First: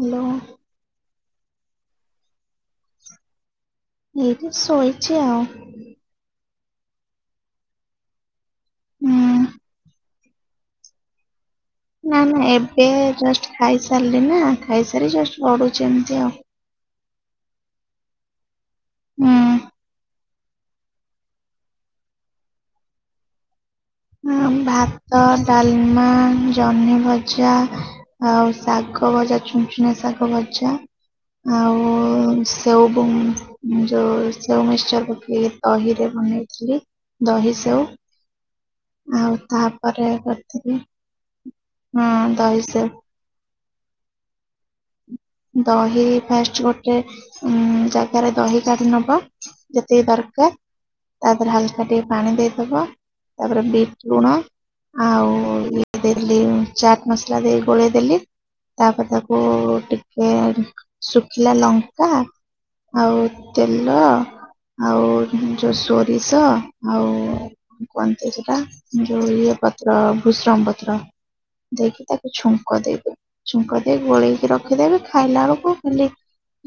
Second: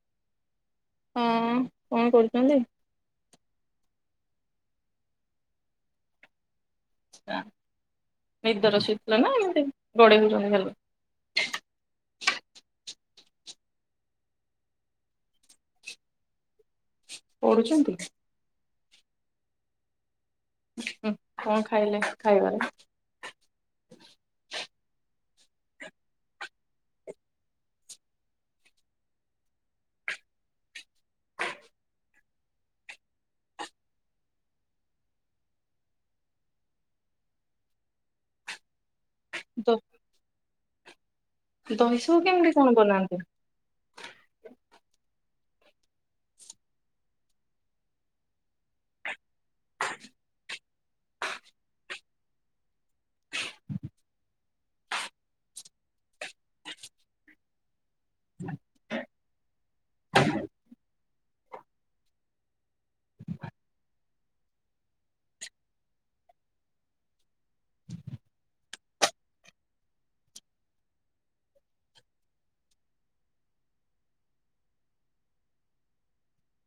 Hello. ହଁ କଣ କରୁଚନ୍ତି? ଏଇଟି ଶୋଇଛି ଆଉ। ରା ନିଦ ର ହୁଁ ଶୋଇଥିଲା ନା ଏମିତି ଗଡେଇ ହ ପୁଣି ଗଲେ। ନା ନା ଏବେ ଜଷ୍ଟ ଖାଇସାରଲି ନା। ଖାଇସାରି ଜଷ୍ଟ ପଢୁଛି ଏମତି ଆଉ ପଢୁଛନ୍ତି। ହୁଁ। ଉଁ ହୁଁ କଣ ଖାଇଲେ ଖାଇବାରେ? ଅଁ ଭାତ, ଡାଲମା, ଜହ୍ନି ଭଜା ଆଉ ଶାଗ ଭଜା, ଛୁନଛୁନା ଶାଗ ଭଜା ଆଉ ସେଉ ବୁନ୍ ଯୋଉ ସେଉ ମିକ୍ସଚର ପକେଇ ଦହିରେ ବନେଇଥିଲି ଦହି ସେଉ। ଆଉ ତାପରେ ଗଟ [unintelligible] ଦହିସେଉ କେମିତି କଣ ବନାନ୍ତି? ଦହି ଫାଷ୍ଟ ଗୋଟେ ଉଁ--ଜାଗାରେ ଦହି କାଢି ନବା ଯେତିକି ଦରକାର, ତାପରେ ହାଲକା ଟିକେ ପାଣି ଦେଇଦବା ତାପରେ ବିଟ୍ ଲୁଣ ଆଉ ଇଏ ଦେଲି ଚାଟ୍ ମସଲା ଦେଇ ଗୋଳେଇଦେଲି ତାପରେ ତାକୁ ଟିକ୍ କେ ଏ ଶୁଖିଲା ଲଙ୍କା, ଆଉ ତେଲ, ଆଉ ଯୋଉ ସୋରିଷ, ଆଉ କୁହନ୍ତି ସେଟା ଯୋଉ ଇଏ ପତ୍ର ଭୃସଙ୍ଗ ପତ୍ର ଦେଇକି ତାକୁ ଛୁଙ୍କ ଦେଇଦେବେ, ଛୁଙ୍କ ଦେଇ ଗୋଳେଇକି ରଖିଦେବେ। ଖାଇଲା ବେଳକୁ ଖାଲି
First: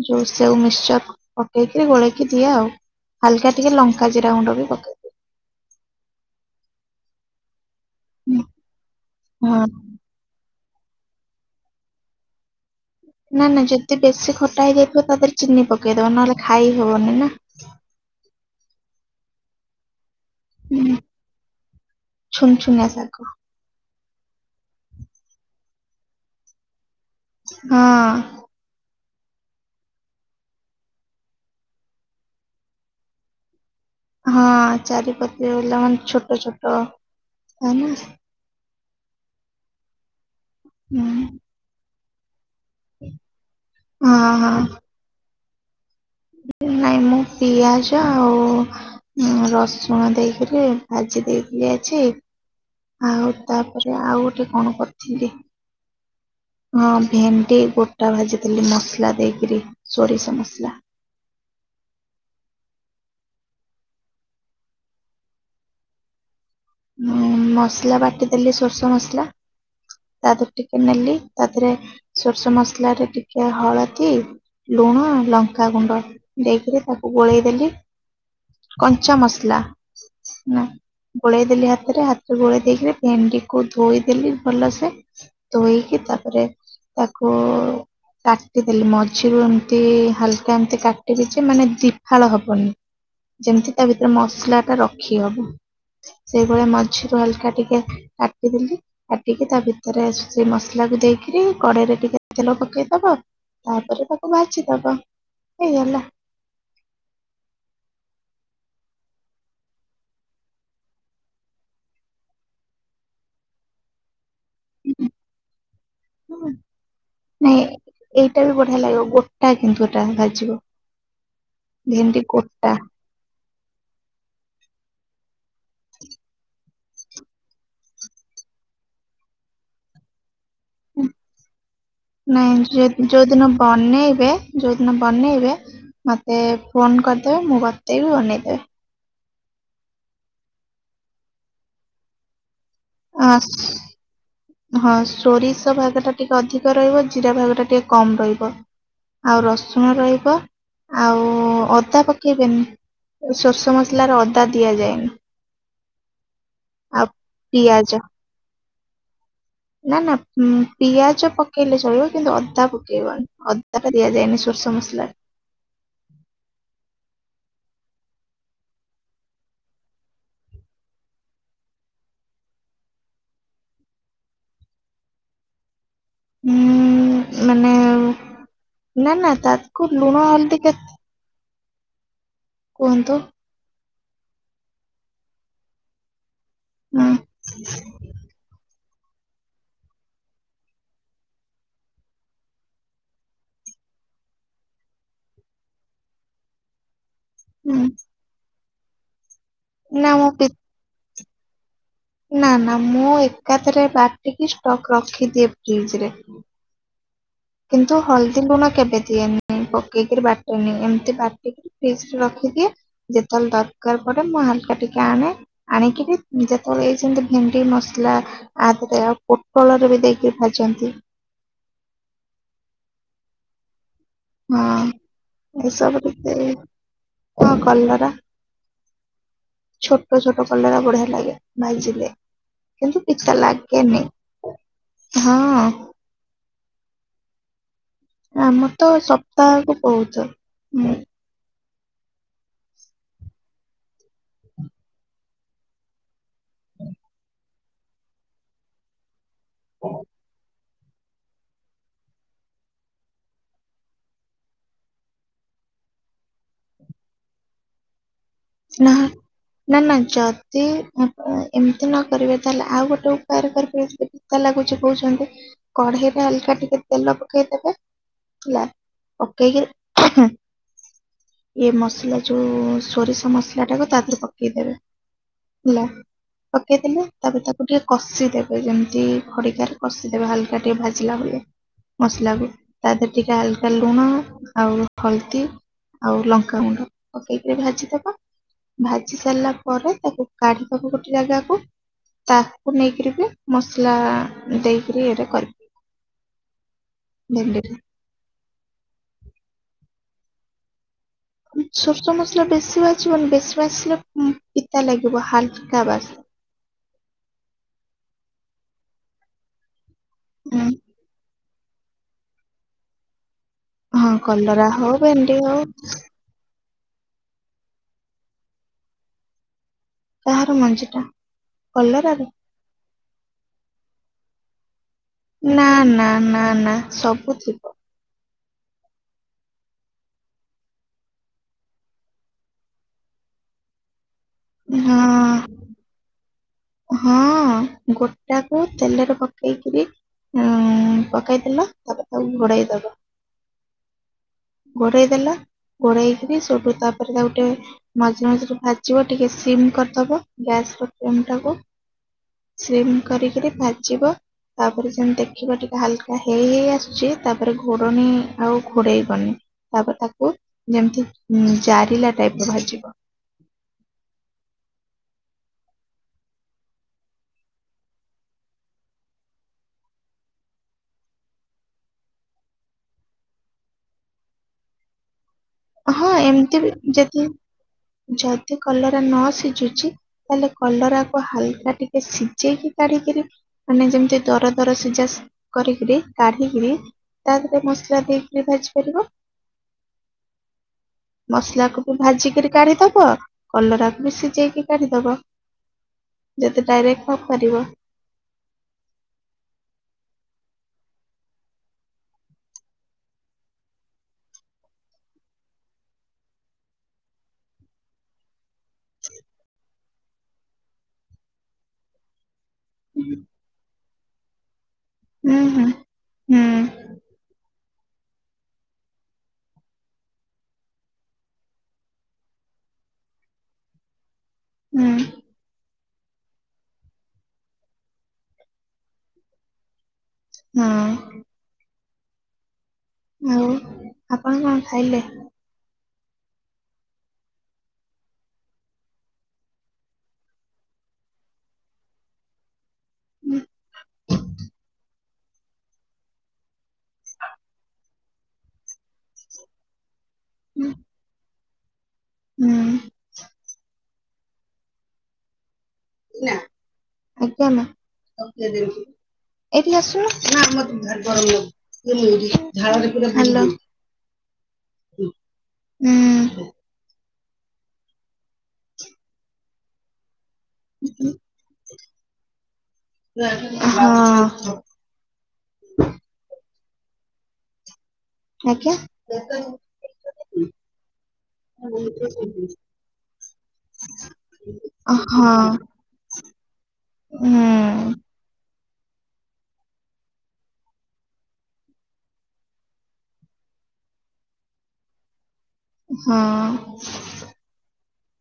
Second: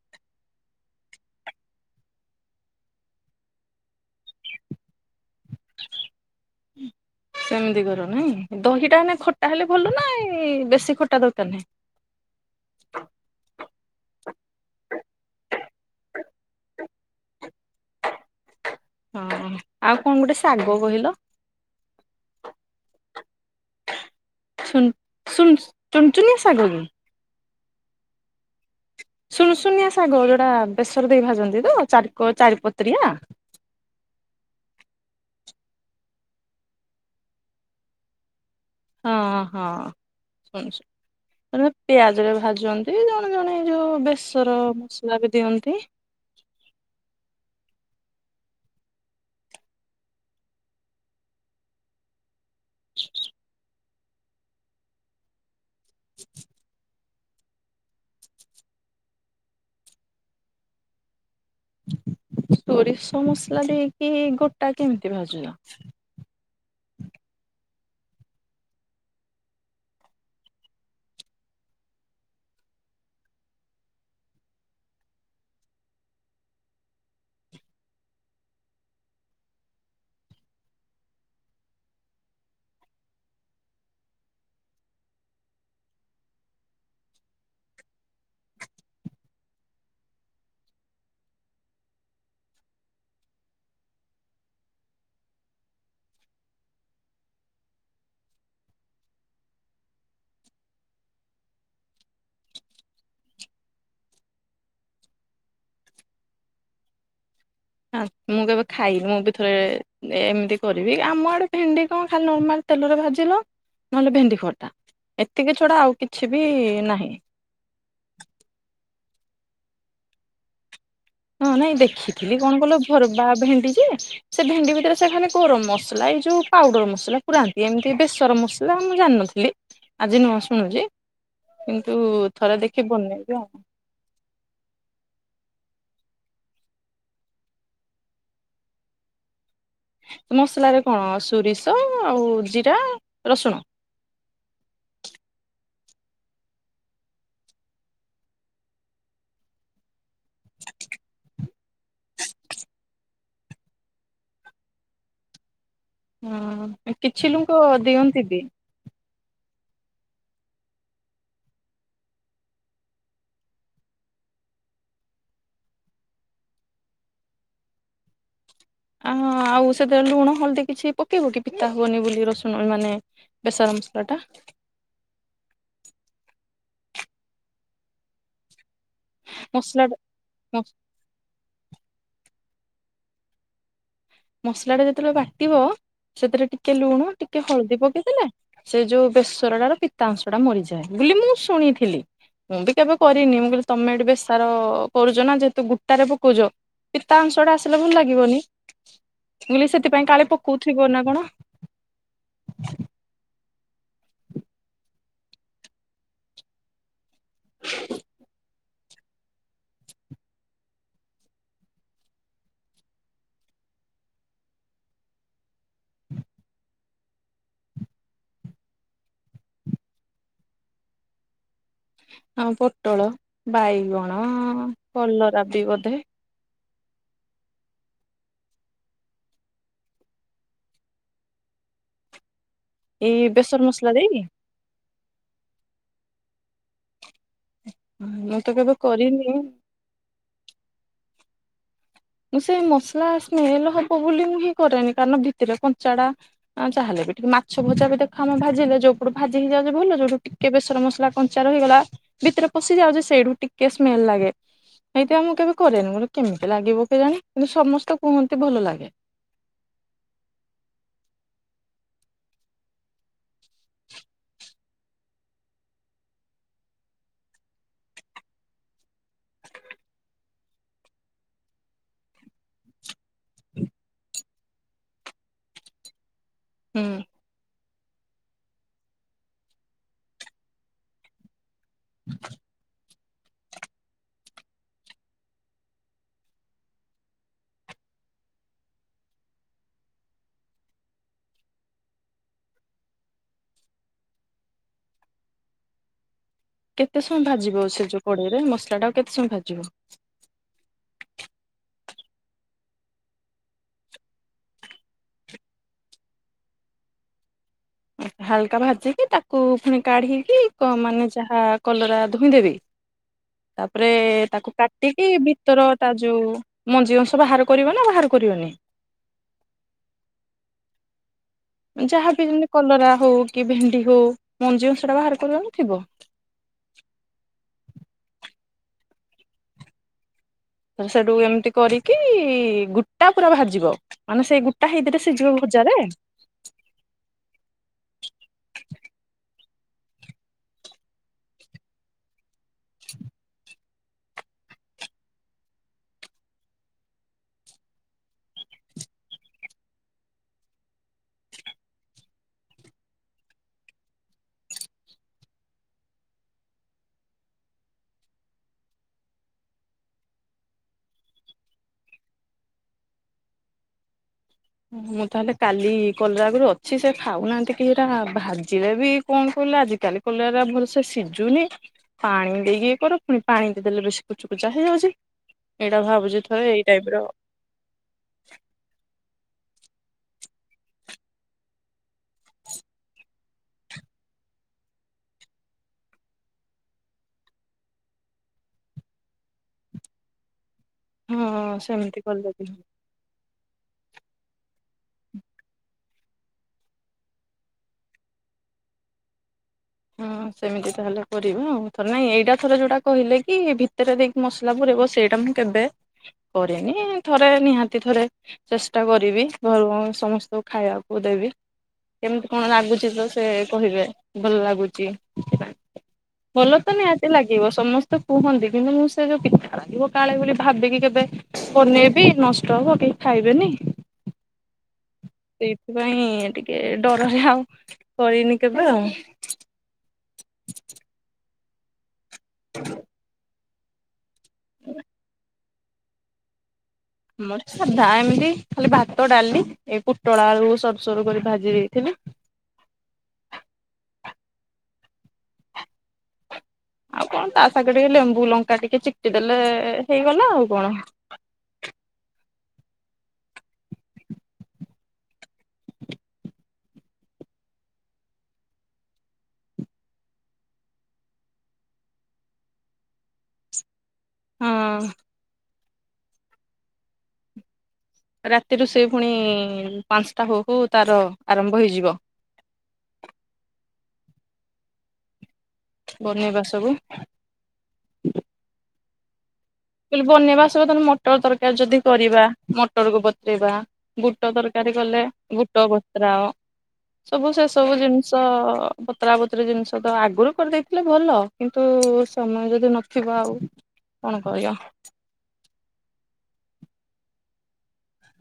ଯୋଉ ସେଓ ମିକସଚର ପକେଇକି ଗୋଳେଇକି ଦିଏ ଆଉ। ହାଲ୍ କା ଟିକେ ଲଙ୍କା ଜିରା ଗୁଣ୍ଡ ବି ପକେଇଦିଏ। ସେମ୍ ଦିଗ ଦନାହିଁ ଦହିଟା ହେନେ ଖଟା ହେଲେ ଭଲ ନାଇଁ ବେଶ୍ ସେ ଖଟା ଦରକାର ନାହିଁ। ନା ନା, ଯଦି ବେଶୀ ଖଟା ହେଇଯାଇଥିବ। ତା ଦେହରେ ଚିନି ପକେଇଦବ ନହେଲେ ଖାଇ ହବନି ନା। ହଁ ଆଉ । ହୁଁ ଛୁନ୍ ଛୁନା ଶାଗ। ଛୁନ୍ ଶୁନ୍ ଚୁନଚୁନିଆ ଶାଗ କି? ହଁ । ସୁନ୍ ଶୁନିଆ ଶାଗ ଯୋଉଟା ବେସର ଦେଇ ଭାଜନ୍ତି ତ? ଚାରି ଚାରିପତ୍ରିଆ । ହଁ, ଚାରିପତି ଲ ମାନେ ଛୋଟ ଛୋଟ ହେନା । ହଁ ହଁ । ହୁଁ [unintelligible] ପିଆଜରେ ଭାଜ ଜନ୍ତି ଜଣେ ଜଣେ ଏଇ ଯୋଉ ହଁ ହଁ ବେସର ମସଲା ବି ଦିଅନ୍ କି? ନାଇଁ, ମୁଁ ପିଆଜ ଆଉ ରସୁଣ ଦେଇକରି ଭାଜି ଦେଇଥିଲି ଆଜି। ଆଉ ତାପ ରେ ଆଉ ଗୋଟେ କଣ କରିଥିଲି? ହଁ ଭେଣ୍ଡି ଗୋଟା ଭାଜିଥିଲି ମସଲା ଦେଇକିରି ସୋରିଷ ମସଲା । ସୋରିଷ ମସଲା ଦେଇକି ଗୋଟା କେମତି ଭାଜିଲ? ଉଁ ମସଲା ବାଟି ଦେଲି ସୋରିଷ ମସଲା ତା ଧେରେ ଟିକେ ନେଲି ତା ଧେରେ ସୋରିଷ ମସଲାରେ ଟିକେ ହଳଦୀ, ଲୁଣ, ଲଙ୍କାଗୁଣ୍ଡ ଦେଇକରି ତାକୁ ଗୋଳେଇଦେଲି କଞ୍ଚା ମସଲା ନା ଗୋଳେଇ ଦେଲି ହାତରେ, ହାତରେ ଗୋଳେଇ ଦେଇକିରି ଭେଣ୍ଡି କୁ ଧୋଇଦେଲି ଭଲସେ ଧୋଇକି ତାପରେ ତାକୁ ଉ କାଟିଦେଲି ମଝିରୁ ଏମିତି ହାଲକା ଏମତି କାଟିଲି ଯେ ମାନେ ଦିଫାଳ ହବନି। ଯେମତି ତା ଭିତରେ ମସଲା ଟା ରଖିହବ । ସେଇଭଳିଆ ମଝିରୁ ହାଲକା ଟିକେ କାଟିଦେଲି। କାଟିକି ତା ଭିତରେ ସେଇ ମସଲାକୁ ଦେଇକିରି କଡେଇରେ ଟିକେ ତେଲ ପକେଇଦବ। ତାପରେ, ତାକୁ ଭାଜି ଦବ ହେଇଗଲା । ଆ ମୁଁ କେବେ ଖାଇନି। ମୁଁ ବି ଥରେ ଏମିତି କରିବି ଆମ ଆଡେ ଭେଣ୍ଡି କଣ ଖାଲି ନର୍ମାଲ ତେଲରେ ଭାଜିଲ ନହେଲେ ଭେଣ୍ଡି ଖଟ ଏତିକି ଛଡା ଆଉ କିଛି ବି ନାହିଁ । ଓଟା କିନ୍ତୁ ଏଟା ଭାଜିବ । ହଁ ନାଇଁ ଦେଖିଥିଲି କଣ କଲ ଭର ବା ଭେଣ୍ଡି । ସେ ଭେଣ୍ଡି ଭିତରେ ସେ ଗରମ ମସଲା ଏଇ ଯୋଉ ପାଉଡର ମସଲା ପୁରାନ୍ତି ଏମିତି ବେସର ମସଲା ମୁଁ ଜାିନଥିଲି ଆଜି ନୁଆ ସୁ। ନାଇଁ ଦେଖି ବନେଇବି ଆଉ ଯୋଉଦିନ ବନେଇବେ। ଯେଉଁଦିନ ବନେଇବେ ମୋତେ ଫୋନ୍ କରିଦେବେ ମୁଁ ବତେଇବି ବନେଇଦେବେ। ମସଲାରେ କଣ ସୋରିଷ ଆଉ ଜି। ଅ ହଁ ସୋରିଷ ଭା। ଅଧିକ ରହିବ ଜିରା ଫାଗା ଟିକ କ ରହିବ ଆଉ ରସୁଣ ରହ ଆଉ ଅଦା ପକେଇବେନି ସୋରିଷ ମସଲାରେ ଅଦା ଦିଆଯାଏନି । ହଁ କିଛି ଲୋକ ପିଆଜ ଦିଅନ୍ତି ବି । ନା ନା ପିଆଜ ପକେଇଲେ ଚଳିବ କିନ୍ତୁ ଅଦା ପକେଇବନି ଅଦା ଟା ଦିଆଯାଇଏନି ସୋରିଷ ମସଲାରେ । ଆଁ ଆଉ ସେଥିରେ ଲୁଣ ହଳଦୀ କିଛି ପକେଇବ କି ପିତା ହବନି ବୋଲି ରସୁଣ ମାନେ ବେସର ମସଲା ଟା । ହଁ ମାନେ ନା ନା ମସଲା ତାକୁ ଲୁଣ ହଳଦି କେ କୁହନ୍ତୁ । ମସଲା ଟା ଯେତେବେଳେ ବାଟିବ ସେଥିରେ ଟିକେ ଟିକେ ଲୁଣ ହୁଁ, ଟିକେ ହଳଦୀ ପକେଇଦେଲେ ସେ ଯୋଉ ବେସରଟାର ପିତା ଅଂଶ ଟା ମରିଯାଏ ବୋଲି ମୁଁ ଶୁଣିଥିଲି ମୁଁ ବି କେବେ କରିନି ମୁଁ କହିଲି ତମେ ଏଠି ବେସାର କରୁଛ ନା ଯେହେତୁ ଗୋଟାରେ ପକଉଛ ପିତା ଅଂଶଟା ଆସିଲେ ହୁଁ, ଭଲ ଲାଗିବନି। ମୁଁ କହିଲି ସେଥିପାଇଁ ନା କାଳେ ମୁଁ ପି- ପକଉଥିବ ନା କଣ। ନା ନା ମୁଁ ଏକାଥରେ ବାଟିକି ଷ୍ଟକ୍ ରଖିଦିଏ ଫ୍ରିଜରେ । କିନ୍ତୁ ହଳଦୀ ଲୁଣ କେବେ ଦିଏନି ପକେଇକିରି ବାଟେନି ଏମିତି ବାଟିକରି ଫ୍ରିଜ ରେ ରଖିଦିଏ ଯେତେବେଳେ ଦରକାର ପଡେ ମୁଁ ହାଲକା ଟିକେ ଆଣେ ଆଣିକିରି ଯେତେବେଳେ ହେଇ ଭେଣ୍ଡି ମସଲା ଆଦରେ ଆଉ ପୋଟଳରେ ବି ଦେଇକି ଭାଜନ୍ତି ହଁ ପୋଟଳ ବାଇଗଣ ହଁ କଲରା ବି ଏ ବୋଧେ ସବୁ ରଖି ହଁ କଲରା ଛୋଟ ଛୋଟ କଲରା ବଢିଆ ଲାଗେ ଭାଜିଲେ। କିନ୍ତୁ ଏଇ କିଛିଟା ବେସର ମସଲା ଲାଗେନି। ଦେଇକି ହଁ। ମୁଁ ଆମର କେବେ ତ କରିନି। ସପ୍ତାହକୁ ବହୁତଥର। ହୁଁ। ମୁଁ ସେଇ ମସଲା ସ୍ମେଲ ହବ ବୋଲି ମୁଁ ହିଁ କରେନି କାରଣ ଭିତରେ କଞ୍ଚାଡା ଯାହେଲେ ବି ଟିକେ ମାଛ ଭଜା ବି ଦେଖ ଆମେ ଭାଜିଲେ ଯୋଉପଟୁ ଭାଜି ହେଇଯାଉଛି ଭଲ ଯୋଉଟୁ ଟିକେ ବେଶି ଧର ମସଲା କଞ୍ଚା ରହିଗଲା ଭିତରେ ପଶି ଯାଉଛି ସେଇଠୁ ଟିକେ ସ୍ମେଲ ଲାଗେ ସେଇଥିପାଇଁ ମୁଁ କେବେ କରେନି ମୋର କେମିତି ଲାଗିବ। କେଜାଣି କିନ୍ତୁ ସମସ୍ତେ କୁହନ୍ତୁ ନା ନା ନାଇଁ ଜାତି ଏମିତି ନ କରିବେ ତାହେଲେ ଆଉ ଗୋଟେ ଉ ପାୟରେ କରିପାରିବେ ସେତିକି ଲାଗୁଛି। କହୁଛନ୍ତି କଢେଇରେ ହାଲକା ଟିକେ ତେଲ ପକେଇଦେବେ ହେଲା ପକେଇକି ଏ ମସଲା ଯୋଉ ସୋରିଷ ମସଲାଟାକୁ ତା ଧେରେ ପକେଇ ପକେଇ ଦେବେ ହେଲା। ହୁଁ। ପକେଇଦେଲେ ତାପରେ ତାକୁ ତାକୁ ଟିକେ କଷିଦେବେ ଯେମିତି ଖଡିକାରେ କଷିଦେବେ ହାଲକା ଟିକେ ଭାଜିଲା ଭଳିଆ। ମସଲାକୁ। ତା ଦେହରେ ଟିକେ ହାଲକା ଲୁଣ ଆଉ ହଳଦୀ ଆଉ ଲଙ୍କାଗୁଣ୍ଡ ପକେଇକରି ଭାଜିଦବ ଭାଜି ସାରିଲା ପରେ ତାକୁ କାଢିଦବ ଗୋଟେ ଜାଗାକୁ ତାକୁ ନେଇକିରି ବି ମସଲା ଦେଇକିରି ଇଏରେ କରି କେତେ ସମୟ ଭାଜିବ ସେ ଯୋଉ କଡେଇରେ ମସଲାଟାକୁ କେତେ ସମୟ ଭାଜିବ? ସୋରିଷ ମସଲା ବେଶୀ ଭାଜିବନି ବେଶୀ ଭାଜିଲେ ପିତା ଲାଗିବ ହାଲକା ଭାଜି ହାଲକା ଭାଜିକି ତାକୁ ପୁଣି କାଢ଼ିିକି ଉଁ, କ ମାନେ ଯାହା କଲରା ଧୋଇଁ ଦେବେ ତାପରେ ହଁ ତାକୁ କଲରା ହଉ କାଟିକି ଭେଣ୍ଡି ହଉ ଭିତର ତା ଯୋଉ ମଞ୍ଜି ଅଂଶ ବାହାର କରିବ ନା ବାହାର କରିବନି । ତାହାର ମଞ୍ଜିଟା। ଯାହାବି ଯେମତି କଲରା ହଉ କି ଭେଣ୍ଡି। ହ ମଞ୍ଜି ଅ ନା ନା ନା ନା ସବୁ ଥିବ । ସେଠୁ ଏମିତି କରିକି ଗୋଟ୍ଟା ପୁରା ବାହାରିବ । ମାନେ ସେଇ ଗୋଟା ହେଇଥିରେ ସିଝିବ ହଁ ଭଜାରେ ହଁ ଗୋଟାକୁ ତେଲରେ ପକେଇକିରି ଉ ପକେଇଦେଲ ତାପରେ ତାକୁ। ଗଡ଼େଇ ଦବ ଗୋଡେଇ ଦେଲା ଘୋଡେଇକି ସେଠୁ ତାପରେ ତାକୁ ଗୋଟେ ମଝିରେ ମଝିରେ ଭାଜିବ ଟିକେ ସିମ୍ କରିଦବ ଗ୍ୟାସର ଫ୍ଲେମ୍ ଟାକୁ । ସିମ କରିକରି ଭାଜିବ ତାପରେ ଯେମିତି ଦେଖିବ ଟିକେ ହାଲକା ହେଇ ହେଇ ଆସୁଛି ତାପରେ ଘୋଡ଼ଣିି ଆଉ ଘୋଡେଇ ବନି ତାପରେ ତାକୁ ଯେମିତି ଜାରିଲା ଟାଇପର ଭାଜିବ । ମୁଁ ତାହେଲେ କାଲି କଲରା ଆଗରୁ ଅଛି ସେ ଖାଉନାହାନ୍ତି କିହିଟା ଭାଜିଲେ ବି କଣ କିହିଲ ଆଜିିକାଲି କଲରା ଭଲ ସେ ସିଝୁନି । ପାଣି ଦେଇକି କର ପୁଣି ପାଣି ଦେଇ ଦେଲେ ବେଶୀ କୁଚୁକୁଚା ହେଇଯାଉଛି । ହଁ ଏମିତି ବି ଯଦି ଯଦି କଲରା ନ ସିଝ ତାଲେ କଲରାକୁ ହାଲ ଟିକେ ସିଝେଇକି କାଢିକି ମାନେ ଯେମିତି ଦର ଦର ସିଝା କରିକି କାଢିକିରି ତାହରେ ମସଲା ଦେଇକରି ଭାଜି ପାରିବ । ହଁ ମସଲାକୁ ବି ସେମିତି କରିଦେବି। ଭାଜିିକି କାଢିଦବ। କଲରାକୁ ବି ସିଝେଇକି କାଢିଦବ । ଯଦି ଡାଇରେକ୍ଟ କରିପାରିବ । ହଁ ସେମିତି ତାହେଲେ କର ଆଉ ଥରେ ନାଇଁ ଏଇଟା ଥରେ ଯୋଉଟା କହିଲେ କି ଭିତରେ ଦେଇକି ମସଲା ପୁରେଇବ ସେଇଟା ମୁଁ କେବେ କରିନି ଥରେ ନିହାତି ଥରେ ଚେଷ୍ଟା କରିବି ଘର ସମସ୍ତଙ୍କୁ ଖାଇବାକୁ ଦେବି କେମିତି। କଣ ଲାଗୁଛି ତ ସେ କହିବେ। ଭଲ ଲାଗୁଛି। ଭଲ ହୁଁ ହୁଁ ହୁଁ ତ ନିହାତି ଲାଗିବ ସମସ୍ତେ କୁହନ୍ତି କିନ୍ତୁ ମୁଁ ସେ ଯୋଉ ପିଠା ଲାଗିବ କାଳେ ବୋଲି ଭାବିକି କେବେ ବନେଇବି ନଷ୍ଟ ହବ କେହି ଖାଇବେନି । ହୁଁ । ସେଇଥିପାଇଁ ଟିକେ ଡରରେ ଆଉ କରିନି କେବେ ଆଉ । ହଁ । [unintelligible] ଆଉ । ଆପଣ କଣ ଖାଇଲେ? ମୋର ସାଧା ଏମିତି ଖାଲି ଭାତ ଡାଲି ଏ ପୋଟଳା ଆଳୁ ସରୁସରୁ କରି ଭାଜି ଦେଇଥିଲି ହୁଁ । ଆଉ କଣ ତା ସାଙ୍ଗରେ ଟିକେ ଲେମ୍ବୁ ଲଙ୍କା ଟିକେ ଚିପି ଦେଲେ ହେଇଗଲା ଆଉ ହୁଁ କଣ? ହୁଁ ଆଜ୍ଞା ମା ଏଠି ଆସୁନ ହାଲୋ [unintelligible] ହଁ । ହୁଁ । ରାତିରୁୁ ସେ ପୁଣି ପାଞ୍ଚ ତା ହଉ ହଉ ତାର ଆରମ୍ଭ ହେଇଯିବ । ହଁ । ବନେଇବା ସବୁ । [unintelligible] ଆଜ୍ଞା କ ବନେଇବା ସହି ମଟର ତରକାରୀ ହଁ ଯଦି କରିବା ମଟର କୁ ବତୁରେଇବା ବୁଟ ତରକାରୀ କଲେ ବୁଟ ବତୁରାଅ ହୁଁ ସବୁ ସେ ସବୁ ଜିନିଷ ବତୁରା ବତୁରି ଜିନିଷ ତ ଆଗରୁ କରିଦେଇଥିଲେ ଭଲ କିନ୍ତୁ ସମୟ ଯଦି ନଥିବ ଆଉ କଣ ହ ହଁ।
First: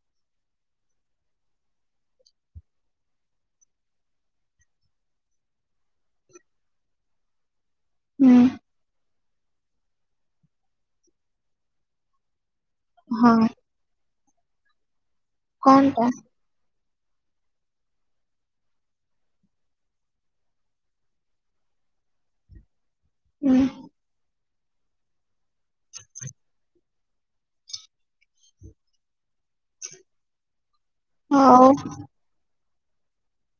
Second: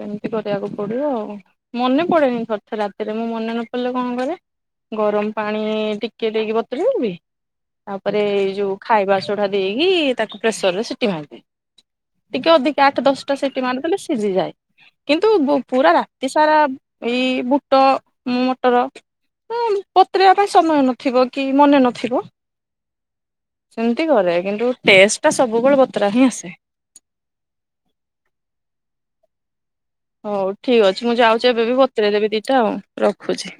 ଏମିତି କରିବାକୁ ପଡିବ ଆଉ ମନେ ପଡେନି କରିତେ ରାତିରେ ମୁଁ ମନେ ନ ପଡିଲେ କଣ କରେ ଗରମ ପାଣି ଟିକେ ଦେଇକି ବତୁରେଇ ଦେବି ତାପରେ ହୁଁ ଏଇ ଯୋଉ ଖାଇବା ଚଢା ଦେଇକି ତାକୁ ପ୍ରେସର ରେ ସିଟି ମାରିି ଟିକେ ଅଧିକ ଆଠ ଦଶଟା ହଁ ସିଟି ମାରିଦଲେ ଶିଝି ଯାଏ। କିନ୍ତୁ ପୁରା କଣଟା ରାତି ସାରା ଏଇ ବୁଟ ମଟର ବତୁରେଇବା ପାଇଁ ସମୟ ନଥିବ କି ମନେ ନଥିବ ହୁଁ ସେମିତି କରେ। କିନ୍ତୁ ଟେଷ୍ଟ ଟା ସବୁବେଳେ ବତରା ହିଁ ଆସେ। [unintelligible] ଠିକ୍ ଅଛି ମୁଁ ଯାଉଛି ଏବେ ହଉ ବି ବତୁରେଇ ଦେବି ଦିଟା ଆଉ। ରଖୁଛି।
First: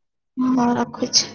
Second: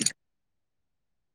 ହଁ ରଖୁଛି।